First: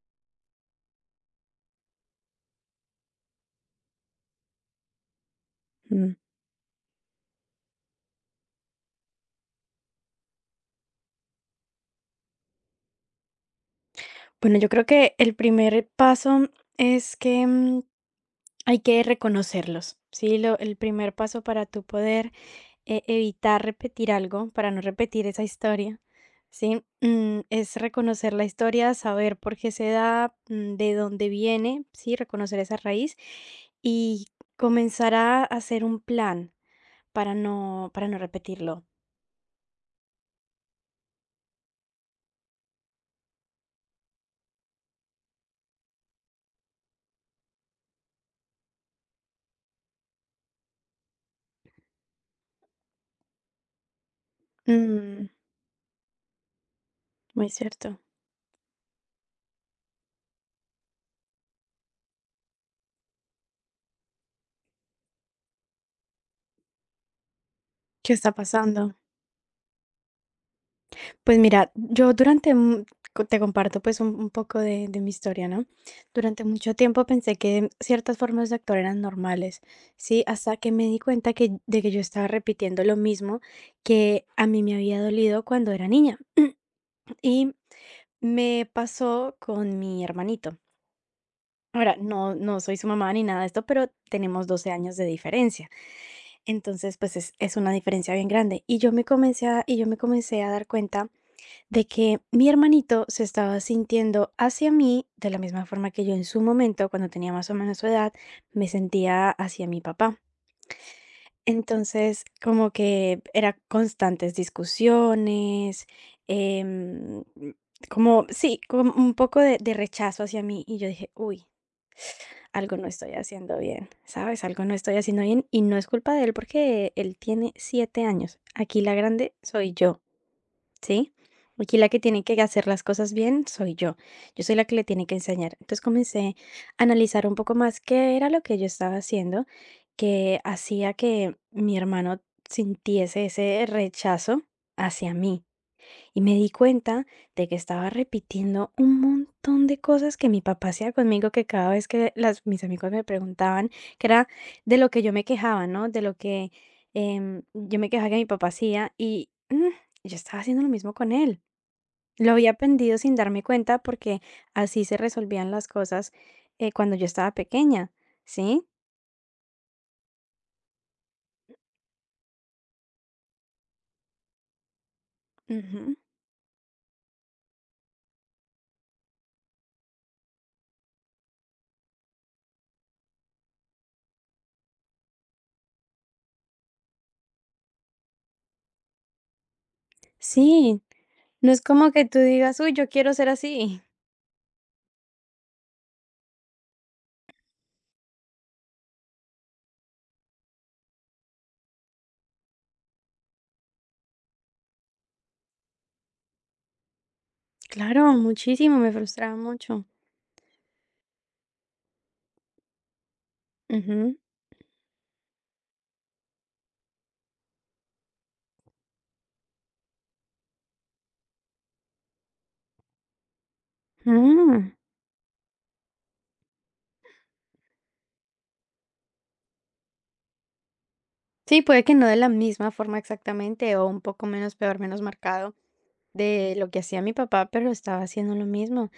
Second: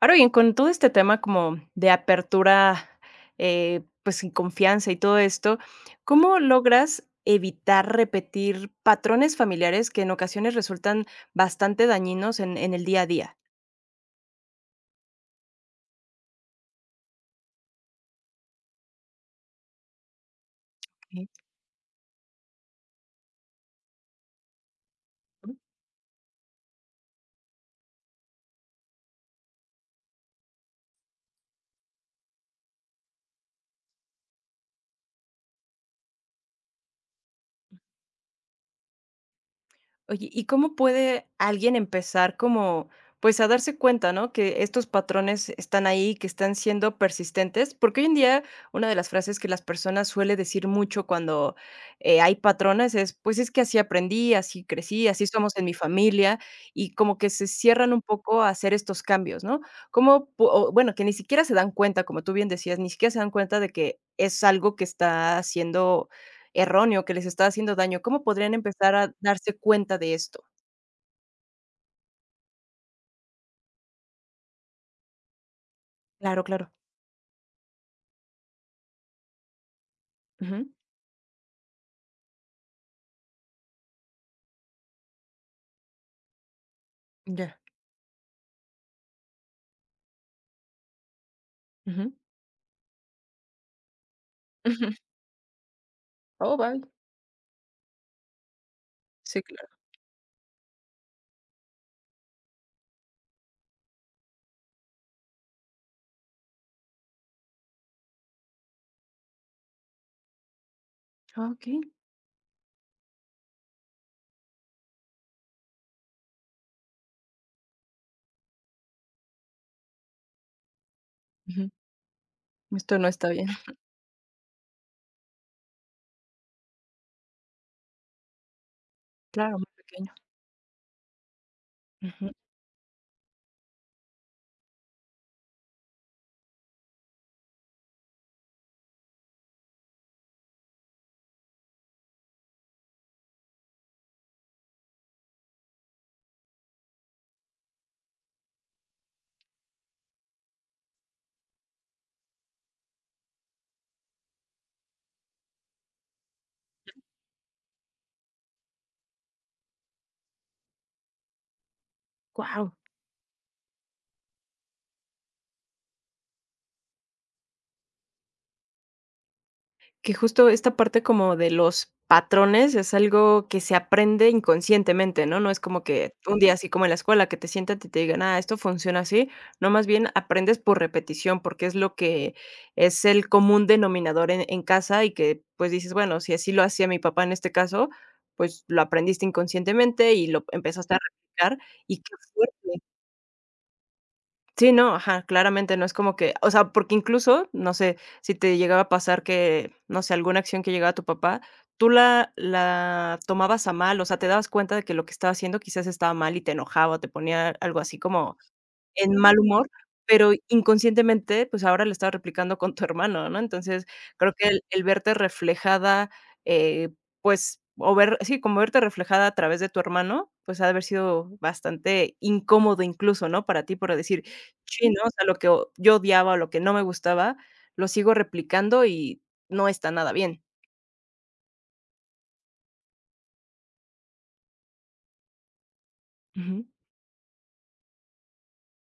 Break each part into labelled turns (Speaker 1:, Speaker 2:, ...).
Speaker 1: Ahora bien, con todo este tema como de apertura, pues, y confianza y todo esto,
Speaker 2: Mm,
Speaker 1: ¿cómo logras evitar repetir patrones familiares que en ocasiones resultan bastante dañinos en el día a día?
Speaker 2: Bueno, yo creo que el primer paso es que hay que reconocerlos, ¿sí? El primer
Speaker 1: Okey.
Speaker 2: paso para tú poder evitar repetir algo, para no repetir esa historia, ¿sí? Es reconocer la historia, saber por qué se da, de dónde viene, ¿sí? Reconocer esa raíz y comenzar a hacer un plan para no repetirlo.
Speaker 1: Oye, ¿y cómo puede alguien empezar como, pues a darse cuenta, ¿no? Que estos patrones están ahí, que están siendo persistentes, porque hoy en día una de las frases que las personas suele decir mucho cuando hay patrones es, pues es que así aprendí, así crecí, así
Speaker 2: Mm,
Speaker 1: somos en mi familia, y como que se
Speaker 2: muy
Speaker 1: cierran
Speaker 2: cierto.
Speaker 1: un poco a hacer estos cambios, ¿no? Como, o, bueno, que ni siquiera se dan cuenta, como tú bien decías, ni siquiera se dan cuenta de que es algo que está haciendo erróneo que les está haciendo daño,
Speaker 2: ¿Qué
Speaker 1: ¿cómo
Speaker 2: está
Speaker 1: podrían empezar
Speaker 2: pasando?
Speaker 1: a darse cuenta de esto?
Speaker 2: Pues mira, yo durante, te comparto pues un poco de mi historia, ¿no?
Speaker 1: Claro,
Speaker 2: Durante
Speaker 1: claro.
Speaker 2: mucho tiempo pensé que ciertas formas de actuar eran normales, ¿sí? Hasta
Speaker 1: Ujú.
Speaker 2: que me di cuenta de que yo estaba repitiendo lo mismo que a mí me había dolido cuando era niña. Y
Speaker 1: Ya.
Speaker 2: me pasó con mi hermanito. Ahora,
Speaker 1: Ujú.
Speaker 2: no soy su mamá ni nada de esto, pero tenemos doce
Speaker 1: Ujú.
Speaker 2: años de diferencia.
Speaker 1: Oh, vaya.
Speaker 2: Entonces, es una diferencia bien grande.
Speaker 1: Sí, claro.
Speaker 2: Y yo me comencé a dar cuenta de que mi hermanito se estaba sintiendo hacia mí de la misma forma que yo en su momento, cuando tenía más o menos su edad, me sentía hacia mi papá.
Speaker 1: Ah, okey.
Speaker 2: Entonces, como que eran constantes discusiones, em, como, sí, como un poco de rechazo hacia mí. Y yo dije, uy,
Speaker 1: Ujú.
Speaker 2: algo no
Speaker 1: Esto no
Speaker 2: estoy
Speaker 1: está bien.
Speaker 2: haciendo bien, ¿sabes? Algo no estoy haciendo bien. Y no es culpa de él porque él tiene 7 años. Aquí la grande
Speaker 1: Claro, muy
Speaker 2: soy yo.
Speaker 1: pequeño.
Speaker 2: ¿Sí? Aquí la que tiene
Speaker 1: Ujú.
Speaker 2: que hacer las cosas bien soy yo. Yo soy la que le tiene que enseñar. Entonces comencé a analizar un poco más qué era lo que yo estaba haciendo, que hacía que mi hermano sintiese ese rechazo hacia mí. Y me di cuenta de que estaba repitiendo un montón de cosas que mi papá hacía conmigo, que cada vez que mis amigos me preguntaban, que era de lo que yo me quejaba, ¿no? De lo que yo me quejaba que mi papá hacía y yo estaba haciendo lo mismo con él. Lo había
Speaker 1: Guau.
Speaker 2: aprendido sin darme cuenta porque así se resolvían las cosas cuando yo estaba pequeña, ¿sí?
Speaker 1: Que justo esta parte como de los patrones es algo que se aprende inconscientemente, ¿no? No es como
Speaker 2: Ujú.
Speaker 1: que un día así como en la escuela que te sientan y te digan, ah, esto funciona así. No, más bien aprendes por repetición, porque es lo que es el común denominador en casa y que pues dices, bueno, si así lo hacía mi papá en este caso, pues lo aprendiste inconscientemente y lo
Speaker 2: Sí,
Speaker 1: empezaste a
Speaker 2: no
Speaker 1: replicar.
Speaker 2: es como
Speaker 1: Y
Speaker 2: que
Speaker 1: qué
Speaker 2: tú
Speaker 1: fuerte.
Speaker 2: digas, uy, yo quiero ser así.
Speaker 1: Sí, no, ajá, claramente no es como que, o sea, porque incluso, no sé, si te llegaba a pasar que, no sé, alguna acción que llegaba a tu papá, tú la tomabas a mal, o sea, te dabas cuenta de que lo que estaba haciendo quizás estaba mal y te enojaba, te ponía algo así
Speaker 2: Claro,
Speaker 1: como
Speaker 2: muchísimo, me
Speaker 1: en
Speaker 2: frustraba
Speaker 1: mal humor,
Speaker 2: mucho.
Speaker 1: pero inconscientemente, pues, ahora lo estabas replicando con tu hermano, ¿no? Entonces,
Speaker 2: Ujú.
Speaker 1: creo que el verte reflejada, eh, pues, o ver sí, como verte reflejada a través de tu hermano, pues, ha de haber sido bastante incómodo incluso, ¿no? Para ti, por decir:
Speaker 2: Mm.
Speaker 1: "Chin", ¿no? O sea, lo que o yo odiaba o lo que no me gustaba, lo sigo replicando y no está nada bien.
Speaker 2: Sí, puede que no de la misma forma exactamente, o un poco menos peor, menos marcado de
Speaker 1: Ujú.
Speaker 2: lo que hacía mi papá, pero estaba haciendo lo mismo.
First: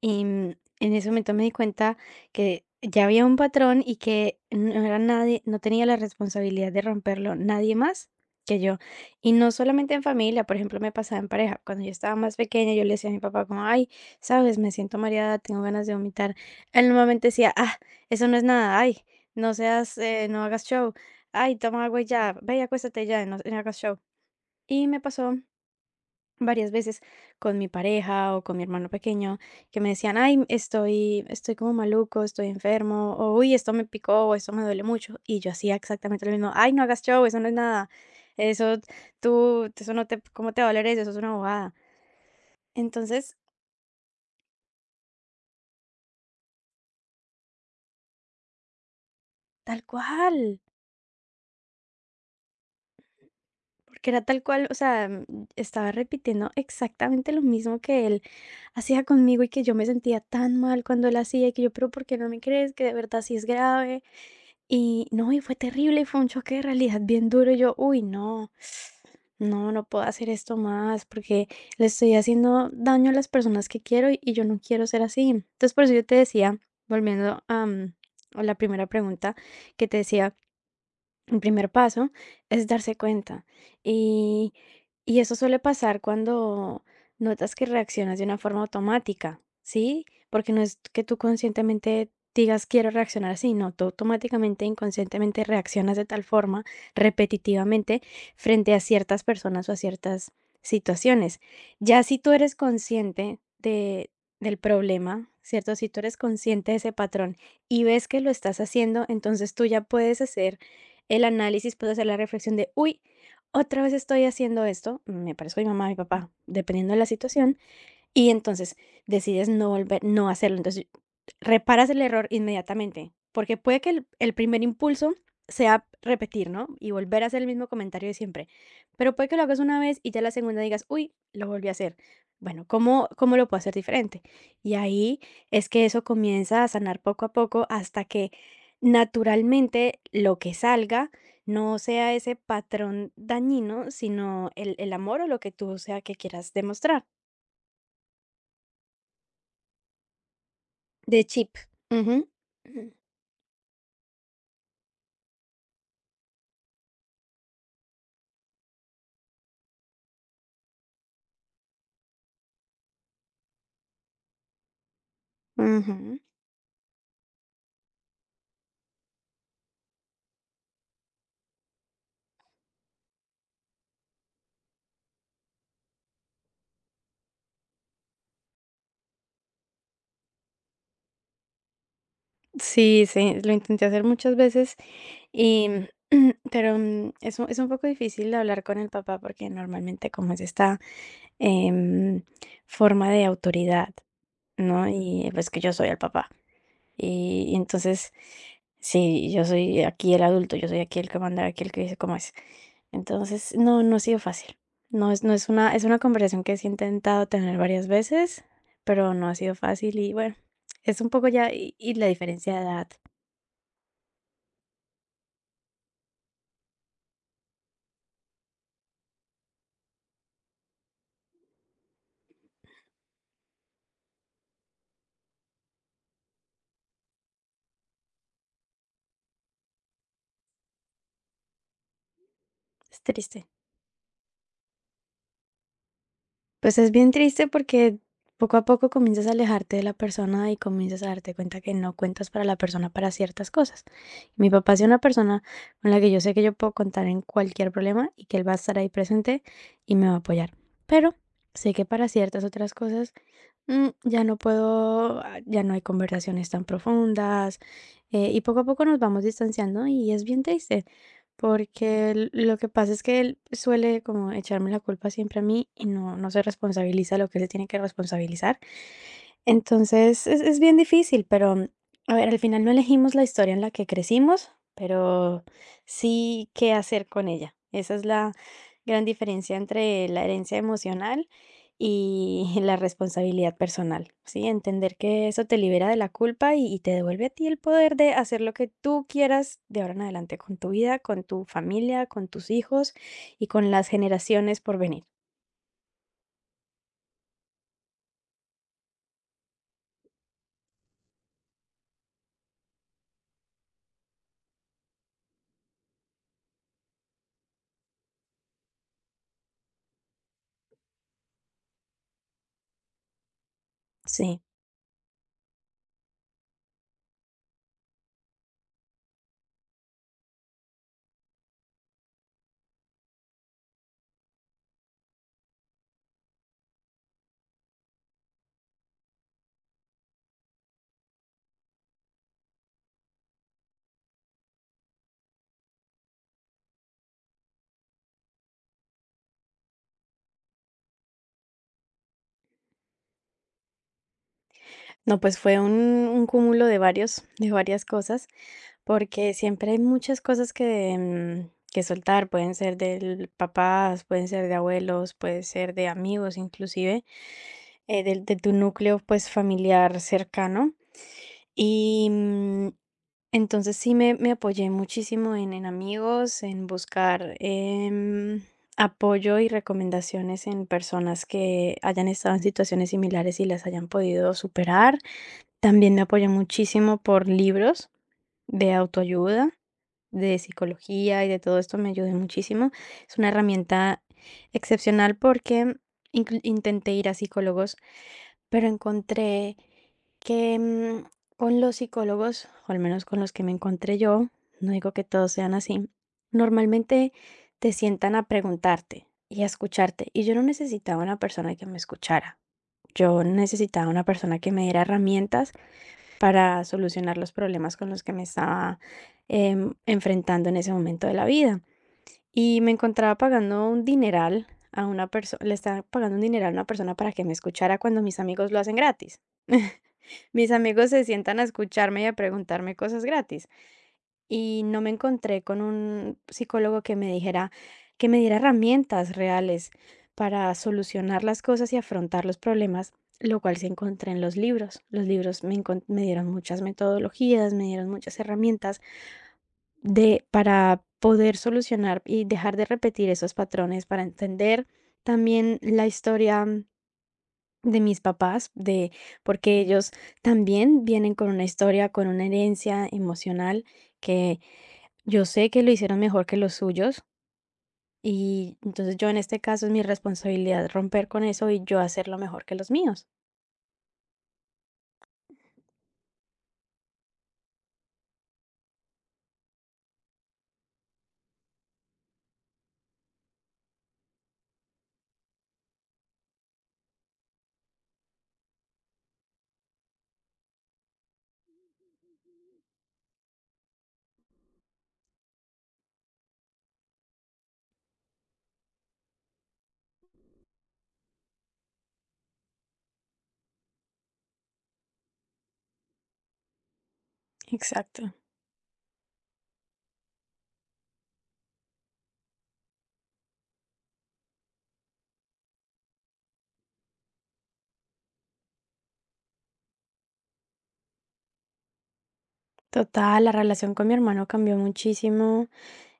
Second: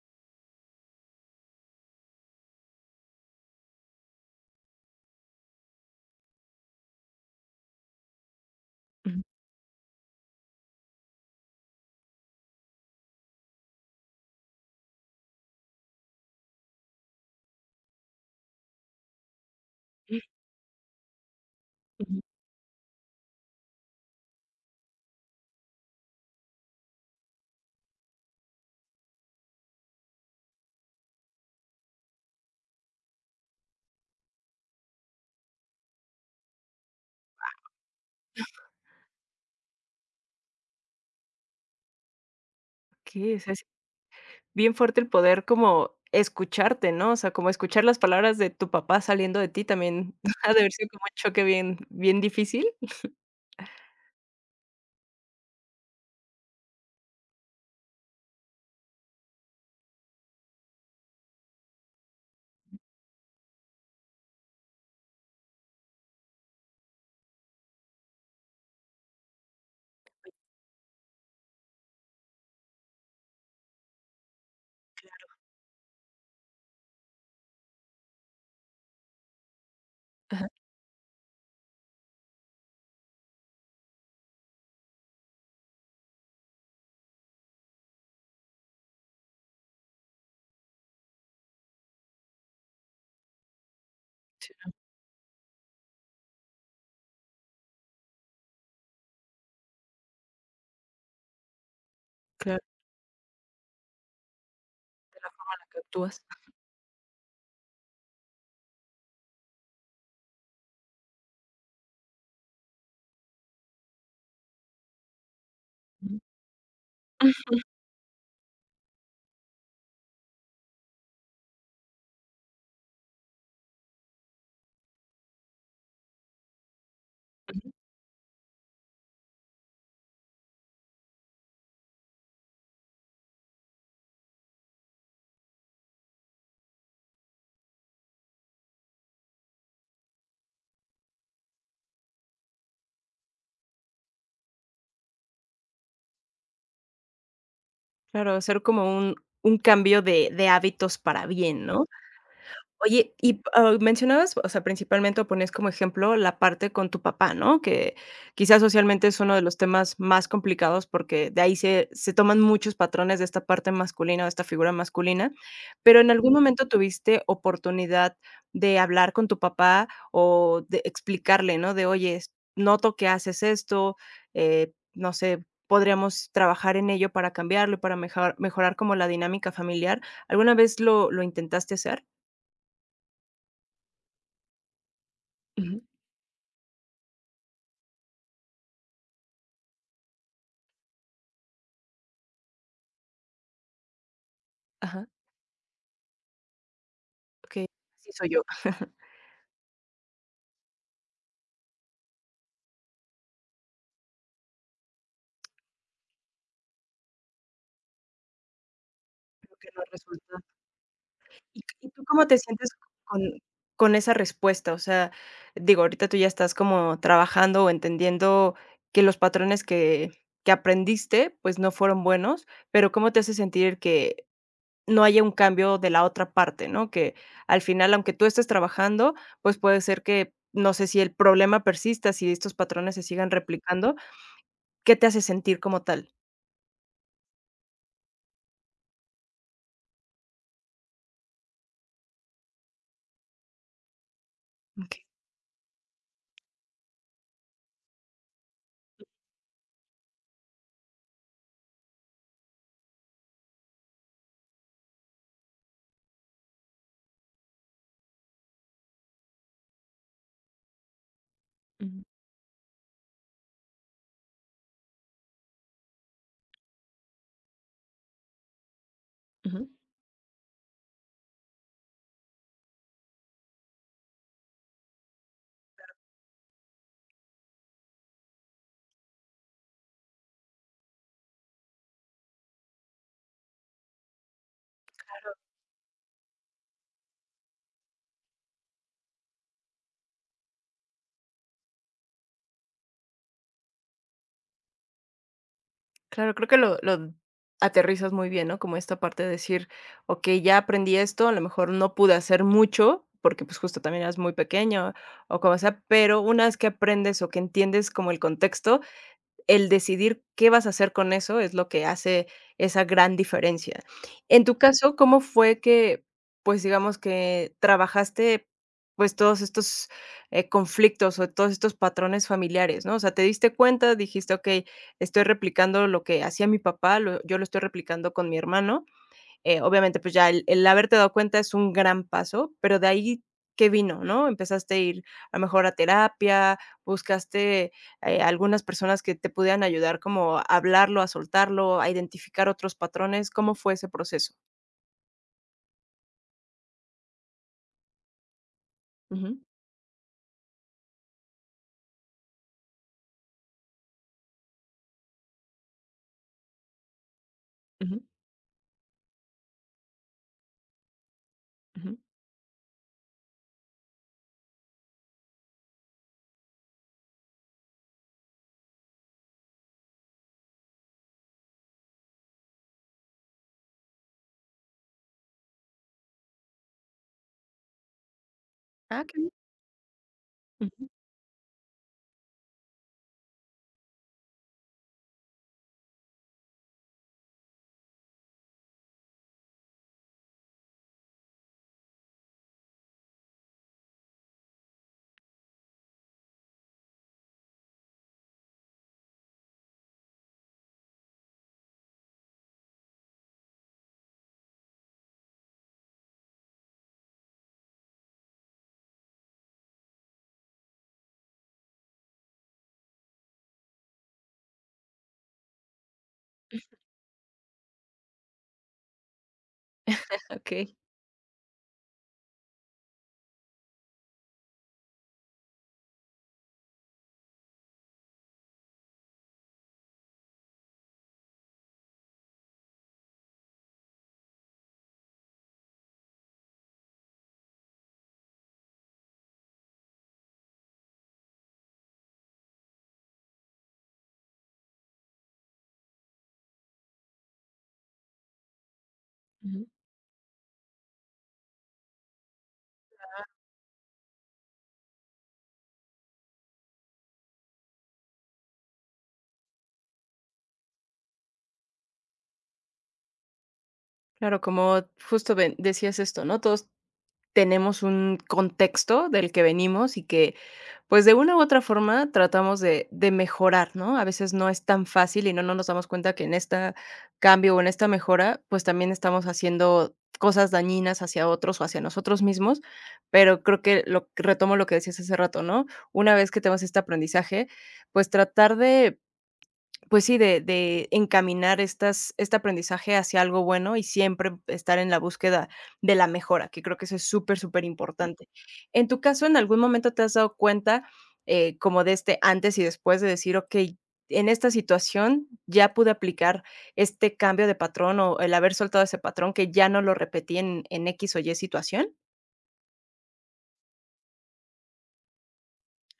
Speaker 2: Y, en ese momento me di cuenta que ya había un patrón y que no era nadie, no tenía la responsabilidad de romperlo nadie más que yo.
Speaker 1: Ujú.
Speaker 2: Y no solamente en familia, por ejemplo, me pasaba en pareja. Cuando yo estaba más pequeña, yo le decía a mi papá como, ay, sabes, me siento mareada, tengo ganas de vomitar. Él normalmente decía, ah, eso no es nada, ay, no seas, no hagas show, ay, toma agua y
Speaker 1: Ujú.
Speaker 2: ya, ve y acuéstate ya, no hagas show. Y me pasó varias veces con mi pareja o con mi hermano pequeño que me decían, ay, estoy como maluco, estoy enfermo, o uy, esto me picó, o esto me duele mucho. Y yo hacía exactamente lo mismo, ay, no hagas show, eso no es nada, eso tú, eso no te, ¿cómo te va a doler eso? Eso es una bobada.
Speaker 1: Okey,
Speaker 2: Entonces,
Speaker 1: o sea, bien fuerte el poder como escucharte, ¿no? O sea, como escuchar las palabras de tu papá saliendo de ti
Speaker 2: tal
Speaker 1: también ha de
Speaker 2: cual,
Speaker 1: haber sido como un choque bien difícil.
Speaker 2: porque era tal cual, o sea, estaba repitiendo exactamente lo mismo que él hacía conmigo y que yo me sentía tan mal cuando él hacía y que yo, pero ¿por qué no me crees que de verdad sí es grave? Y no, y fue terrible, y fue un choque de realidad bien duro. Y yo, uy, no puedo hacer esto más porque le estoy haciendo daño a las personas que quiero y yo no quiero ser así. Entonces, por eso yo te decía, volviendo a la primera pregunta que te decía, el primer paso es darse cuenta. Y, y eso suele pasar cuando notas que reaccionas de una forma automática, ¿sí? Porque no es que tú conscientemente digas quiero reaccionar así, no, tú
Speaker 1: Sí,
Speaker 2: automáticamente, inconscientemente reaccionas de tal forma, repetitivamente, frente a ciertas personas o a ciertas situaciones. Ya si tú eres
Speaker 1: claro.
Speaker 2: consciente del problema,
Speaker 1: Para
Speaker 2: ¿cierto?
Speaker 1: que
Speaker 2: Si tú eres
Speaker 1: actúas.
Speaker 2: consciente de ese patrón y ves que lo estás haciendo, entonces tú ya puedes hacer el análisis, puedo hacer la reflexión de, uy, otra vez estoy haciendo esto, me parezco a mi mamá, a mi
Speaker 1: Ujú.
Speaker 2: papá, dependiendo de la situación, y entonces decides no hacerlo. Entonces, reparas el error inmediatamente, porque puede que el primer impulso sea repetir, ¿no? Y volver a hacer el mismo comentario de siempre, pero puede que lo hagas una vez y ya la segunda digas: "Uy, lo volví a hacer. Bueno, ¿cómo lo puedo hacer diferente?". Y ahí es que eso comienza a sanar poco a poco hasta que naturalmente lo que salga no sea ese patrón dañino, sino el amor o lo que tú sea que quieras demostrar.
Speaker 1: Claro, hacer como un cambio de hábitos
Speaker 2: De
Speaker 1: para
Speaker 2: chip.
Speaker 1: bien, ¿no?
Speaker 2: Ujú. Ujú.
Speaker 1: Oye, y, mencionabas, o sea, principalmente, o ponías como ejemplo la parte con tu papá, ¿no? Que quizás socialmente es uno de los temas más complicados porque de ahí se toman muchos patrones de esta parte masculina, de esta figura masculina, pero, ¿en algún momento tuviste oportunidad de hablar con tu papá o de explicarle, no? De: "Oye, s noto que haces esto, no sé, podríamos trabajar en ello para cambiarlo, para mejar mejorar como la dinámica familiar", ¿alguna vez lo intentaste hacer?
Speaker 2: Sí, sí, lo intenté hacer muchas veces y,
Speaker 1: Ujú.
Speaker 2: pero, es un poco difícil hablar con el papá porque normalmente como es esta, em, forma de autoridad, ¿no?
Speaker 1: Ajá,
Speaker 2: Y pues que yo soy el papá. Y
Speaker 1: okey, así
Speaker 2: entonces,
Speaker 1: soy yo.
Speaker 2: sí, yo soy aquí el adulto, yo soy aquí el que manda, aquí el que dice cómo es. Entonces, no, no ha sido fácil. No es, no es una, Es una conversación que sí he intentado tener varias veces, pero no ha sido
Speaker 1: Creo que no
Speaker 2: fácil y
Speaker 1: resulta.
Speaker 2: bueno, es un poco ya,
Speaker 1: ¿Y
Speaker 2: y
Speaker 1: tú
Speaker 2: la
Speaker 1: cómo te
Speaker 2: diferencia de
Speaker 1: sientes
Speaker 2: edad
Speaker 1: con con esa respuesta? O sea, digo, ahorita tú ya estás como trabajando o entendiendo que los patrones que aprendiste, pues, no fueron buenos, pero, ¿cómo te hace sentir que no haya un cambio de la otra parte, no? Que al final, aunque tú estés trabajando, pues, puede ser que, no sé si el problema persista, si estos patrones se
Speaker 2: es
Speaker 1: sigan
Speaker 2: triste.
Speaker 1: replicando, ¿qué te hace sentir como tal?
Speaker 2: Pues es bien triste porque poco a poco comienzas a alejarte de la persona y comienzas a darte cuenta que no cuentas para la persona para ciertas cosas. Mi papá es una
Speaker 1: Okey.
Speaker 2: persona con la que yo sé que yo puedo contar en cualquier problema y que él va a estar ahí presente y me va a apoyar. Pero sé que para ciertas otras cosas ya no puedo, ah, ya no hay conversaciones tan profundas, y poco a poco nos vamos distanciando y es bien triste,
Speaker 1: Ujú,
Speaker 2: porque lo que pasa es que él suele como echarme la culpa siempre a mí y no, no se responsabiliza lo que se tiene que responsabilizar.
Speaker 1: ujú.
Speaker 2: Entonces, es bien difícil, pero, a ver, al final no elegimos la historia en la que crecimos, pero sí qué hacer con ella. Esa es la gran diferencia entre la herencia emocional y la responsabilidad personal, ¿sí? Entender que eso te libera de la culpa y te devuelve a ti el poder de hacer lo que tú quieras de ahora en adelante con tu vida, con tu familia, con tus hijos y con las generaciones por venir.
Speaker 1: Claro, creo que lo aterrizas muy bien, ¿no? Como esta parte de decir: "Okey, ya aprendí esto, a lo mejor no pude hacer mucho", porque, pues, justo también eras muy pequeño o como sea, pero una vez que aprendes o que entiendes como el contexto, el decidir qué vas a hacer con eso es lo que hace esa gran diferencia.
Speaker 2: Sí.
Speaker 1: En tu caso, ¿cómo fue que, pues, digamos que trabajaste, pues, todos estos, conflictos o todos estos patrones familiares, no? O sea, te diste cuenta, dijiste: "Okey, estoy replicando lo que hacía mi papá, lo estoy replicando con mi hermano". Obviamente, pues ya el haberte dado cuenta es un gran paso, pero de ahí, ¿qué vino?, ¿no? Empezaste a ir a lo mejor a terapia, buscaste, algunas personas que te pudieran ayudar como a hablarlo, a soltarlo, a identificar otros patrones. ¿Cómo fue ese proceso?
Speaker 2: No, pues fue un cúmulo de varios de varias cosas. Porque
Speaker 1: Ujú,
Speaker 2: siempre hay muchas cosas que soltar, pueden ser de papás, pueden ser de abuelos, puede ser de amigos inclusive,
Speaker 1: ujú,
Speaker 2: tu núcleo pues familiar cercano.
Speaker 1: ujú.
Speaker 2: Y mm, entonces sí me apoyé muchísimo en amigos, en buscar apoyo y recomendaciones en personas que hayan estado en situaciones similares y las hayan podido superar. También me apoyé muchísimo por libros de
Speaker 1: Ah, qué bien.
Speaker 2: autoayuda de
Speaker 1: Ujú,
Speaker 2: psicología y de todo esto me ayudó muchísimo. Es una herramienta excepcional porque intenté ir a psicólogos, pero encontré que con los psicólogos, o al menos con los que me encontré yo, no digo que todos sean así, normalmente te sientan a preguntarte y a escucharte. Y yo no necesitaba una persona que me escuchara. Yo necesitaba una persona que me diera herramientas para solucionar los problemas con los que me estaba enfrentando en ese momento de la vida. Y me encontraba pagando un dineral a una persona, le estaba pagando un dineral a una persona para que me escuchara cuando mis amigos lo hacen gratis. Mis
Speaker 1: okey.
Speaker 2: amigos se sientan a escucharme y a preguntarme cosas gratis. Y no me encontré con un psicólogo que me diera herramientas reales para solucionar las cosas y afrontar los problemas, lo cual sí encontré en los libros. Los libros me dieron muchas metodologías, me dieron muchas herramientas para poder solucionar y dejar de repetir esos patrones, para entender también la historia de mis papás, de porque
Speaker 1: Ujú.
Speaker 2: ellos también vienen con una historia, con una herencia emocional que yo sé que lo hicieron mejor que los suyos y entonces yo en este caso es mi responsabilidad romper con eso y yo hacerlo mejor que los míos.
Speaker 1: Claro, como justo ven decías esto, ¿no? Todos tenemos un contexto del que venimos y que pues de una u otra forma tratamos de mejorar, ¿no? A veces no es tan fácil y no nos damos cuenta que en esta cambio o en esta mejora, pues también estamos haciendo cosas dañinas hacia otros o hacia nosotros mismos, pero creo que lo retomo lo que decías hace rato, ¿no? Una vez que tenemos este aprendizaje, pues tratar de pues sí, de encaminar estas este aprendizaje hacia algo bueno y siempre estar en la búsqueda de la mejora, que creo que eso es súper, súper
Speaker 2: Exacto.
Speaker 1: importante. En tu caso, ¿en algún momento te has dado cuenta, como de este antes y después de decir: "Okey, en esta situación ya pude aplicar este cambio de patrón o el haber soltado ese patrón que ya no lo repetí en X o Y situación"?
Speaker 2: Total, la relación con mi hermano cambió muchísimo.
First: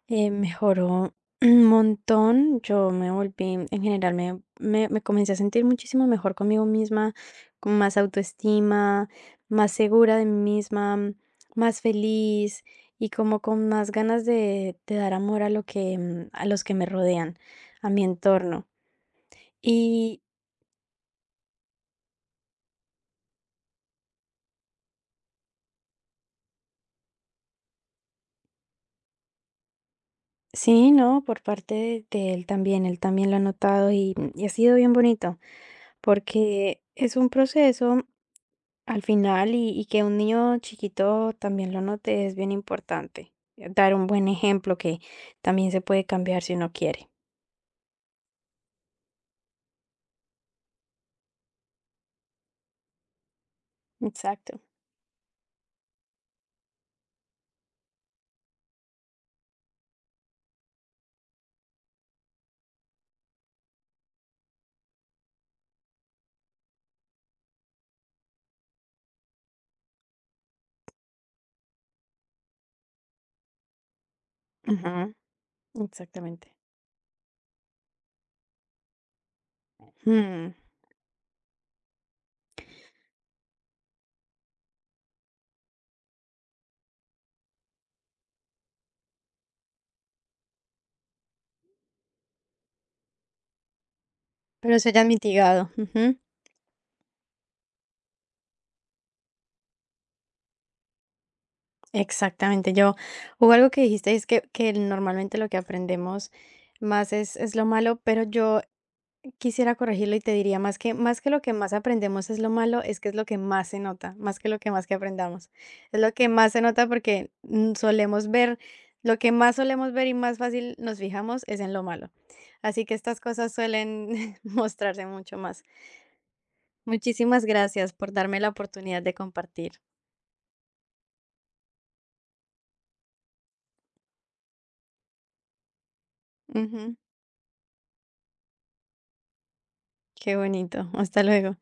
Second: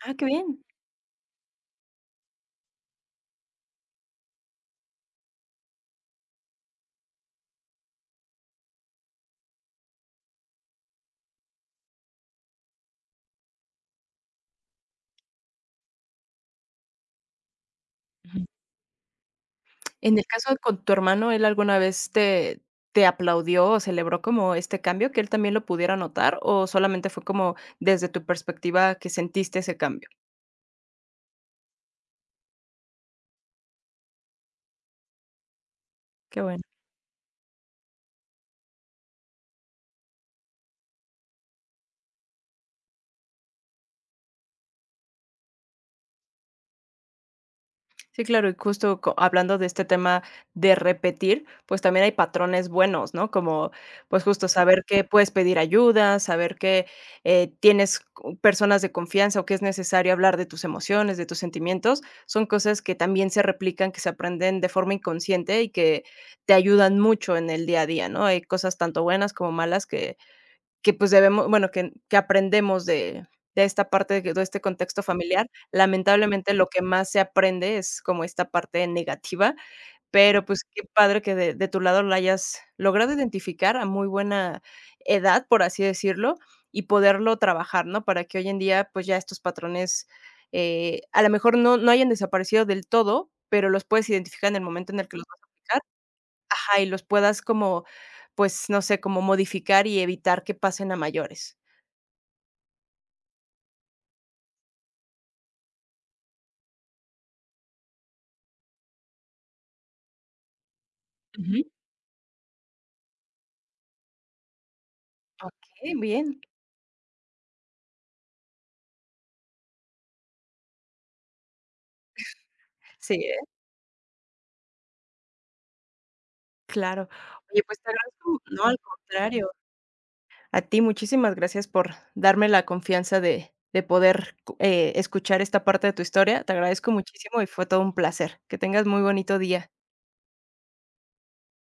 Speaker 1: Ah, qué bien.
Speaker 2: Mejoró un montón. Yo me volví, en general, me comencé a sentir muchísimo mejor conmigo misma, con más autoestima, más segura de mí misma, más feliz y como con más ganas de dar amor a lo que, a los que me rodean, a mi entorno.
Speaker 1: En
Speaker 2: Y
Speaker 1: el caso de con tu hermano, ¿él alguna vez te aplaudió o celebró como este cambio, que él también lo pudiera notar, o solamente fue como desde tu perspectiva que sentiste ese cambio?
Speaker 2: sí, ¿no? Por parte de él también lo ha notado y ha sido bien bonito
Speaker 1: Qué bueno.
Speaker 2: porque es un proceso. Al final, y que un niño chiquito también lo note es bien importante. Dar un buen ejemplo que también se puede cambiar si uno quiere.
Speaker 1: Sí, claro, y justo co- hablando de este tema de repetir, pues también hay patrones buenos, ¿no? Como, pues justo
Speaker 2: Exacto.
Speaker 1: saber que puedes pedir ayuda, saber que tienes cu- personas de confianza o que es necesario hablar de tus emociones, de tus sentimientos, son cosas que también se replican, que se aprenden de forma inconsciente y que te ayudan mucho en el día a día, ¿no? Hay cosas tanto buenas como malas que, pues, debemos bueno, que aprendemos de esta parte, de de este contexto
Speaker 2: Ujú,
Speaker 1: familiar. Lamentablemente,
Speaker 2: exactamente.
Speaker 1: lo que más se aprende es como esta parte negativa, pero,
Speaker 2: Mm,
Speaker 1: pues, qué padre que de tu lado lo hayas logrado identificar a muy buena edad, por así decirlo, y poderlo trabajar, ¿no? Para que hoy en día, pues, ya estos patrones, a lo mejor no hayan desaparecido del todo, pero los puedes identificar en el
Speaker 2: pero eso
Speaker 1: momento en
Speaker 2: ya
Speaker 1: el
Speaker 2: es
Speaker 1: que los vas a
Speaker 2: mitigado.
Speaker 1: aplicar.
Speaker 2: Ujú,
Speaker 1: Ajá, y los puedas como, pues, no sé, como modificar y evitar que pasen a mayores.
Speaker 2: exactamente. Yo, hubo algo que dijiste, que normalmente lo que aprendemos más es lo malo, pero yo quisiera corregirlo y te diría más que lo que
Speaker 1: Ujú.
Speaker 2: más aprendemos es lo malo, es que es lo que más se nota, más que lo que más que aprendamos.
Speaker 1: Okey,
Speaker 2: Es lo
Speaker 1: bien.
Speaker 2: que más se nota porque, solemos ver lo que más solemos ver y más fácil nos fijamos es en lo malo. Así que
Speaker 1: Sí,
Speaker 2: estas
Speaker 1: ¿eh?
Speaker 2: cosas suelen mostrarse mucho más.
Speaker 1: Claro.
Speaker 2: Muchísimas
Speaker 1: Oye, pues, te
Speaker 2: gracias por
Speaker 1: agradezco
Speaker 2: darme la
Speaker 1: no, al
Speaker 2: oportunidad de
Speaker 1: contrario.
Speaker 2: compartir.
Speaker 1: A ti, muchísimas gracias por darme la confianza de poder co escuchar esta parte de tu historia. Te agradezco
Speaker 2: Ujú,
Speaker 1: muchísimo y fue todo un placer. Que tengas muy bonito día.
Speaker 2: qué bonito. Hasta luego.